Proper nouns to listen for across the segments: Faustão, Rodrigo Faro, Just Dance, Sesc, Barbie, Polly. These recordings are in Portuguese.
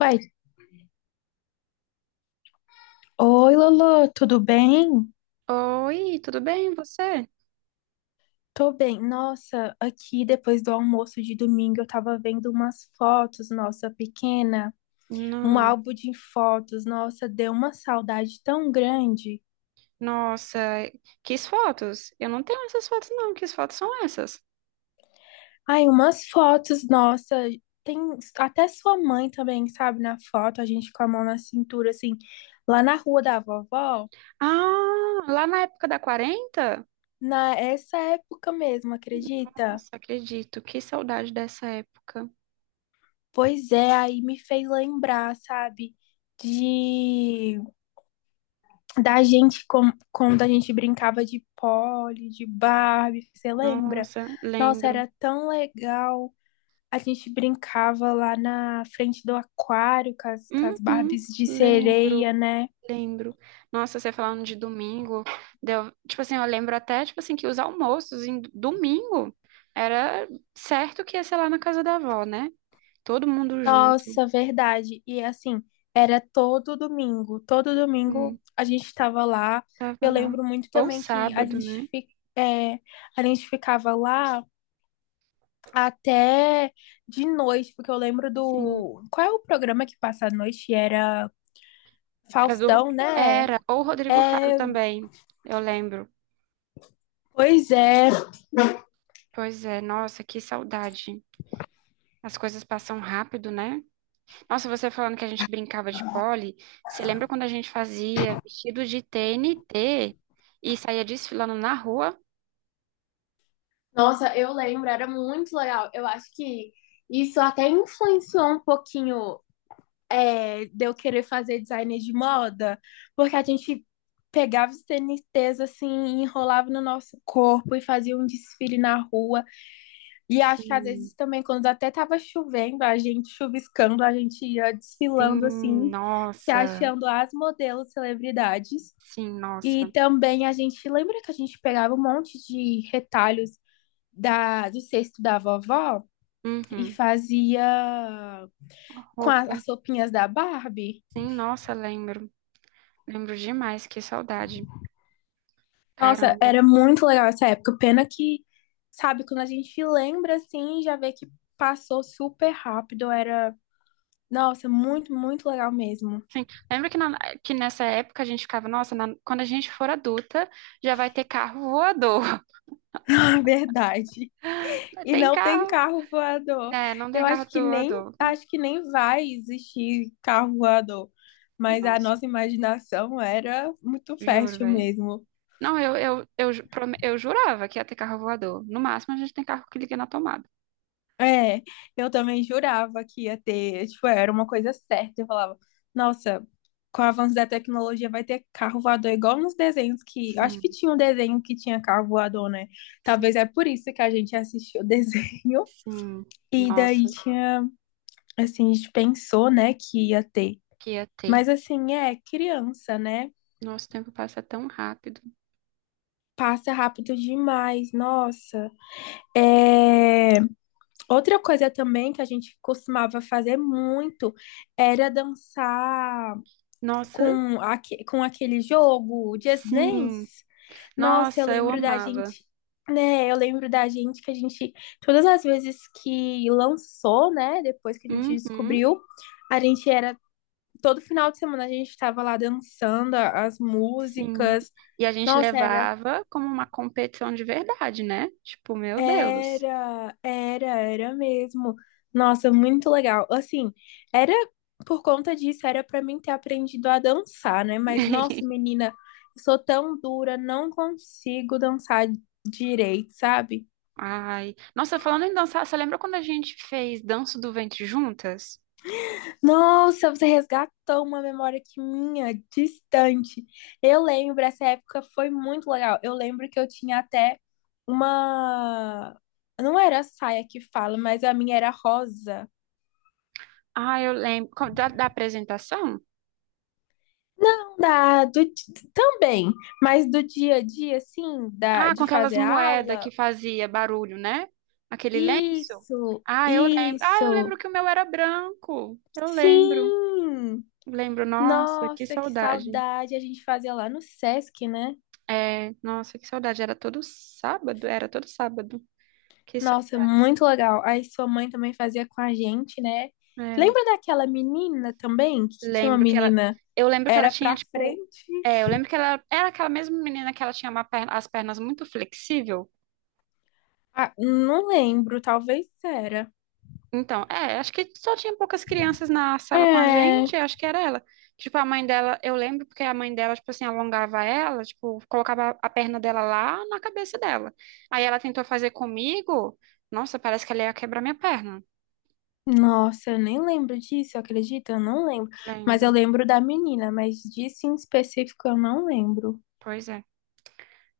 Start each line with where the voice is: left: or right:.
left: Uai, oi Lolo, tudo bem?
right: Oi, tudo bem, você?
left: Tô bem. Nossa, aqui depois do almoço de domingo eu tava vendo umas fotos, nossa, pequena, um
right: Não.
left: álbum de fotos, nossa, deu uma saudade tão grande.
right: Nossa, quis fotos? Eu não tenho essas fotos, não. Que fotos são essas?
left: Ai, umas fotos, nossa, tem até sua mãe também, sabe, na foto, a gente com a mão na cintura, assim, lá na rua da vovó,
right: Ah, lá na época da 40?
left: na essa época mesmo, acredita?
right: Nossa, acredito. Que saudade dessa época.
left: Pois é, aí me fez lembrar, sabe, de da gente, com, quando a gente brincava de Polly, de Barbie, você lembra?
right: Nossa,
left: Nossa,
right: lembro.
left: era tão legal. A gente brincava lá na frente do aquário com as
right: Uhum,
left: Barbies de
right: lembro,
left: sereia, né?
right: lembro. Nossa, você falando de domingo, deu, tipo assim, eu lembro até, tipo assim, que os almoços em domingo era certo que ia ser lá na casa da avó, né? Todo mundo junto.
left: Nossa, verdade. E assim, era todo domingo. Todo
right: Hum.
left: domingo a gente estava lá.
right: Tava
left: Eu
right: lá.
left: lembro muito
right: Ou
left: também que
right: sábado, né?
left: é, a gente ficava lá até de noite, porque eu lembro
right: Sim.
left: do. Qual é o programa que passa à noite? Era
right: É do-
left: Faustão, né?
right: Era. Ou o Rodrigo Faro
left: É,
right: também, eu lembro.
left: pois é.
right: Pois é, nossa, que saudade. As coisas passam rápido, né? Nossa, você falando que a gente brincava de pole, você lembra quando a gente fazia vestido de TNT e saía desfilando na rua?
left: Nossa, eu lembro, era muito legal. Eu acho que isso até influenciou um pouquinho de eu querer fazer design de moda, porque a gente pegava os TNTs assim, enrolava no nosso corpo e fazia um desfile na rua. E acho que às
right: Sim,
left: vezes também, quando até tava chovendo, a gente chuviscando, a gente ia desfilando
right: sim,
left: assim, se
right: nossa,
left: achando as modelos celebridades.
right: sim,
left: E
right: nossa.
left: também a gente lembra que a gente pegava um monte de retalhos do cesto da vovó e
right: Uhum.
left: fazia
right: A
left: com a-
right: roupa,
left: as roupinhas da Barbie.
right: sim, nossa, lembro. Lembro demais, que saudade.
left: Nossa,
right: Caramba.
left: era muito legal essa época. Pena que, sabe, quando a gente lembra assim, já vê que passou super rápido. Era, nossa, muito, muito legal mesmo.
right: Sim. Que nessa época a gente ficava, nossa, quando a gente for adulta, já vai ter carro voador.
left: É verdade. E
right: Tem
left: não tem
right: carro?
left: carro voador.
right: É, não tem
left: Eu
right: carro
left: acho que nem
right: voador.
left: acho que nem vai existir carro voador. Mas a
right: Nossa,
left: nossa imaginação era muito
right: juro,
left: fértil
right: velho.
left: mesmo.
right: Não, eu jurava que ia ter carro voador. No máximo, a gente tem carro que liga na tomada.
left: É, eu também jurava que ia ter, tipo, era uma coisa certa. Eu falava, nossa, com o avanço da tecnologia vai ter carro voador igual nos desenhos que, eu acho que
right: Sim,
left: tinha um desenho que tinha carro voador, né? Talvez
right: sim,
left: é por isso que a gente assistiu o desenho.
right: sim.
left: E daí
right: Nossa,
left: tinha, assim, a gente pensou, né, que ia ter.
right: que ia ter.
left: Mas assim, é criança, né?
right: Nosso tempo passa tão rápido.
left: Passa rápido demais, nossa. É... Outra coisa também que a gente costumava fazer muito era dançar
right: Nossa,
left: com aquele jogo, o Just Dance.
right: sim.
left: Nossa, eu
right: Nossa, eu
left: lembro da
right: amava.
left: gente, né? Eu lembro da gente que a gente, todas as vezes que lançou, né? Depois que a gente
right: Uhum.
left: descobriu, a gente era, todo final de semana a gente estava lá dançando as
right: Sim.
left: músicas.
right: E a gente
left: Nossa, era
right: levava como uma competição de verdade, né? Tipo, meu Deus.
left: Era, era, era mesmo. Nossa, muito legal. Assim, era por conta disso, era pra mim ter aprendido a dançar, né? Mas, nossa, menina, eu sou tão dura, não consigo dançar direito, sabe?
right: Ai. Nossa, falando em dançar, você lembra quando a gente fez Danço do Ventre juntas?
left: Nossa, você resgatou uma memória que minha, distante. Eu lembro, essa época foi muito legal. Eu lembro que eu tinha até uma. Não era saia que fala, mas a minha era rosa.
right: Ah, eu lembro. Da, da apresentação?
left: Não dá, do, também, mas do dia a dia, assim, da,
right: Ah, com
left: de
right: aquelas
left: fazer
right: moedas que
left: aula?
right: fazia barulho, né? Aquele lenço?
left: Isso,
right: Ah, eu lembro. Ah, eu lembro
left: isso,
right: que o meu era branco. Eu lembro.
left: sim!
right: Lembro, nossa, que
left: Nossa, que
right: saudade.
left: saudade a gente fazia lá no Sesc, né?
right: É, nossa, que saudade. Era todo sábado, era todo sábado. Que
left: Nossa, muito legal. Aí sua mãe também fazia com a gente, né?
right: saudade.
left: Lembra daquela menina também, que tinha uma
right: Lembro que ela.
left: menina,
right: Eu lembro que ela
left: era
right: tinha,
left: pra
right: tipo.
left: frente?
right: É, eu lembro que ela era aquela mesma menina que ela tinha as pernas muito flexível.
left: Ah, não lembro, talvez era.
right: Então, é, acho que só tinha poucas crianças na sala com a
left: É.
right: gente, acho que era ela. Tipo, a mãe dela, eu lembro porque a mãe dela, tipo assim, alongava ela, tipo, colocava a perna dela lá na cabeça dela. Aí ela tentou fazer comigo. Nossa, parece que ela ia quebrar minha perna.
left: Nossa, eu nem lembro disso, acredita? Eu não lembro. Mas eu
right: Lembro.
left: lembro da menina, mas disso em específico eu não lembro.
right: Pois é.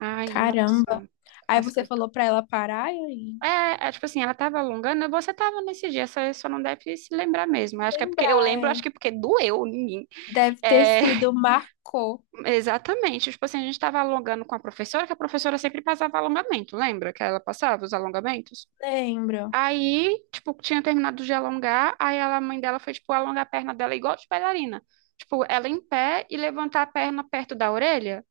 right: Ai,
left: Caramba.
right: nossa,
left: Aí
right: as
left: você
right: coisas.
left: falou pra ela parar e aí
right: É, é, tipo assim, ela tava alongando, você tava nesse dia, só não deve se lembrar mesmo. Acho que é porque eu
left: lembrar,
right: lembro, acho
left: é.
right: que porque doeu em mim.
left: Deve ter
right: É,
left: sido marcou.
right: exatamente. Tipo assim, a gente tava alongando com a professora, que a professora sempre passava alongamento, lembra que ela passava os alongamentos?
left: Lembro.
right: Aí, tipo, tinha terminado de alongar, aí ela, a mãe dela foi, tipo, alongar a perna dela igual de bailarina. Tipo, ela em pé e levantar a perna perto da orelha.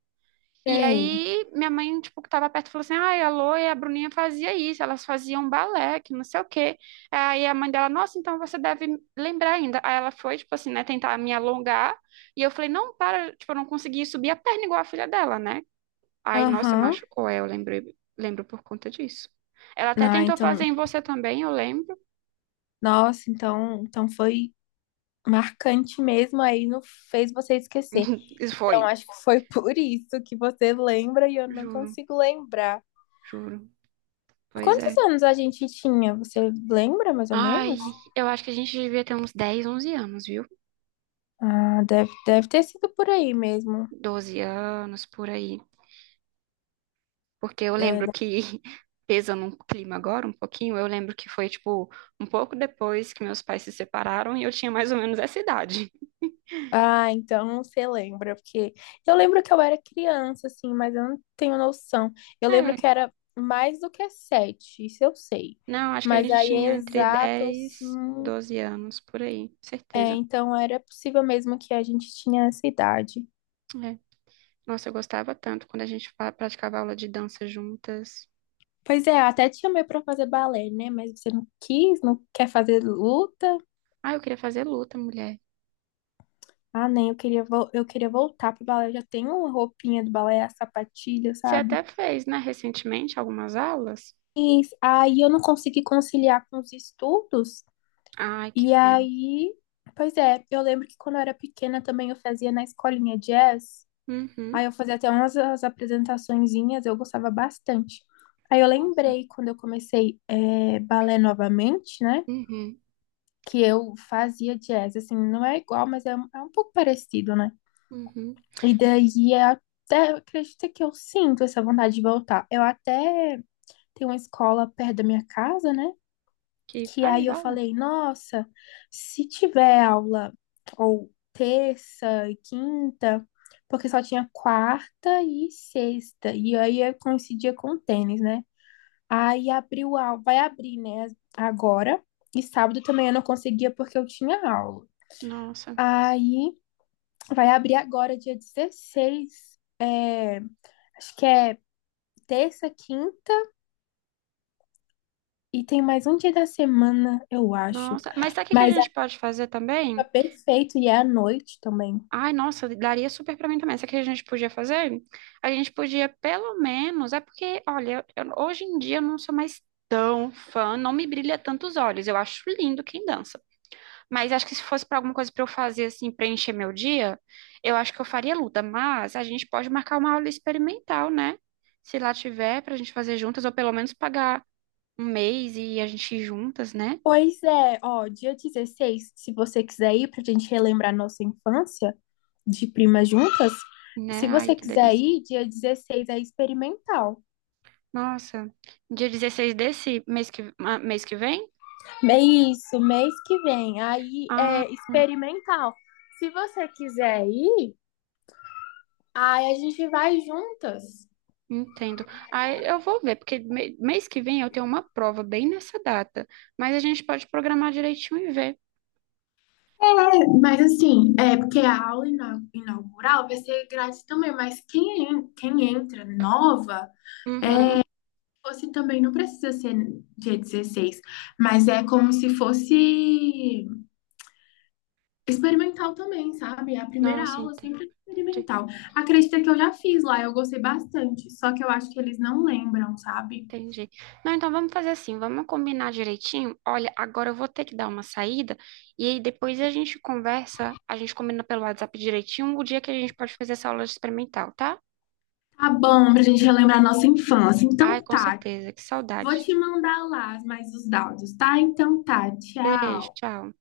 right: E
left: Sei.
right: aí, minha mãe, tipo, que tava perto, falou assim, ai, a Lô e a Bruninha fazia isso, elas faziam balé, que não sei o quê. Aí a mãe dela, nossa, então você deve lembrar ainda. Aí ela foi, tipo assim, né, tentar me alongar, e eu falei, não, para, tipo, eu não consegui subir a perna igual a filha dela, né? Aí, nossa,
left: Aham.
right: machucou, é, eu lembrei, lembro por conta disso. Ela até
left: Não,
right: tentou
left: então,
right: fazer em você também, eu lembro.
left: nossa, então foi marcante mesmo, aí não fez você esquecer.
right: Isso
left: Então,
right: foi,
left: acho que foi por isso que você lembra e eu não
right: juro,
left: consigo lembrar.
right: juro, pois
left: Quantos
right: é.
left: anos a gente tinha? Você lembra mais ou
right: Ai,
left: menos?
right: eu acho que a gente devia ter uns 10 11 anos, viu?
left: Ah, deve ter sido por aí mesmo.
right: Doze anos, por aí. Porque eu
left: É,
right: lembro que, pesando um clima agora, um pouquinho, eu lembro que foi, tipo, um pouco depois que meus pais se separaram e eu tinha mais ou menos essa idade.
left: ah, então você lembra, porque eu lembro que eu era criança, assim, mas eu não tenho noção. Eu lembro
right: É,
left: que era mais do que 7, isso eu sei.
right: não, acho que a
left: Mas
right: gente
left: aí
right: tinha
left: é
right: entre
left: exato, assim.
right: 10 12 anos, por aí,
left: É,
right: certeza.
left: então era possível mesmo que a gente tinha essa idade.
right: É. Nossa, eu gostava tanto quando praticava aula de dança juntas.
left: Pois é, até te chamei pra fazer balé, né? Mas você não quis, não quer fazer luta.
right: Ah, eu queria fazer luta, mulher.
left: Ah, nem, eu queria voltar pro balé. Eu já tenho uma roupinha do balé, a sapatilha,
right: Você
left: sabe?
right: até fez, né, recentemente, algumas aulas?
left: E aí eu não consegui conciliar com os estudos.
right: Ai, que
left: E
right: pena.
left: aí, pois é, eu lembro que quando eu era pequena também eu fazia na escolinha jazz. Aí
right: Uhum.
left: eu fazia até umas as apresentaçõezinhas, eu gostava bastante. Aí eu
right: Nossa.
left: lembrei quando eu comecei balé novamente, né?
right: Uhum.
left: Que eu fazia jazz, assim, não é igual, mas é um pouco parecido, né?
right: Uhum.
left: E daí é até, acredita que eu sinto essa vontade de voltar. Eu até tenho uma escola perto da minha casa, né?
right: Que
left: Que aí
right: faz
left: eu
right: aula?
left: falei, nossa, se tiver aula ou terça e quinta, porque só tinha quarta e sexta, e aí eu coincidia com o tênis, né? Aí abriu aula, vai abrir, né, agora, e sábado também eu não conseguia porque eu tinha aula.
right: Nossa.
left: Aí vai abrir agora, dia 16. Acho que é terça, quinta e tem mais um dia da semana, eu acho.
right: Nossa, mas sabe o que que a
left: Mas é
right: gente pode fazer também?
left: perfeito e é à noite também.
right: Ai, nossa, daria super pra mim também. Sabe o que a gente podia fazer? A gente podia, pelo menos, é porque, olha, hoje em dia eu não sou mais tão fã, não me brilha tanto os olhos. Eu acho lindo quem dança. Mas acho que se fosse pra alguma coisa pra eu fazer, assim, preencher meu dia, eu acho que eu faria luta. Mas a gente pode marcar uma aula experimental, né? Se lá tiver, pra gente fazer juntas, ou pelo menos pagar um mês e a gente ir juntas, né?
left: Pois é, ó, dia 16, se você quiser ir pra gente relembrar nossa infância de primas juntas,
right: Né?
left: se
right: Ai,
left: você
right: que
left: quiser
right: delícia.
left: ir, dia 16 é experimental.
right: Nossa, dia 16 desse mês que, ah, mês que vem?
left: É isso, mês que vem. Aí
right: Ah,
left: é experimental. Se você quiser ir, aí a gente vai juntas.
right: entendo. Ah, eu vou ver, porque mês que vem eu tenho uma prova bem nessa data, mas a gente pode programar direitinho e ver.
left: Mas assim, é porque a aula inaugural vai ser grátis também, mas quem entra nova,
right: Uhum.
left: fosse também não precisa ser dia 16, mas é como se fosse experimental também, sabe? É. A primeira
right: Nossa,
left: aula
right: entendi,
left: sempre é experimental. Acredita que eu já fiz lá, eu gostei bastante, só que eu acho que eles não lembram, sabe?
right: entendi. Não, então vamos fazer assim, vamos combinar direitinho. Olha, agora eu vou ter que dar uma saída e aí depois a gente conversa, a gente combina pelo WhatsApp direitinho o dia que a gente pode fazer essa aula experimental, tá?
left: Tá bom, pra gente relembrar a nossa infância.
right: Ai,
left: Então
right: com
left: tá,
right: certeza, que
left: vou
right: saudade.
left: te mandar lá mais os dados, tá? Então tá,
right: Beijo,
left: tchau.
right: tchau.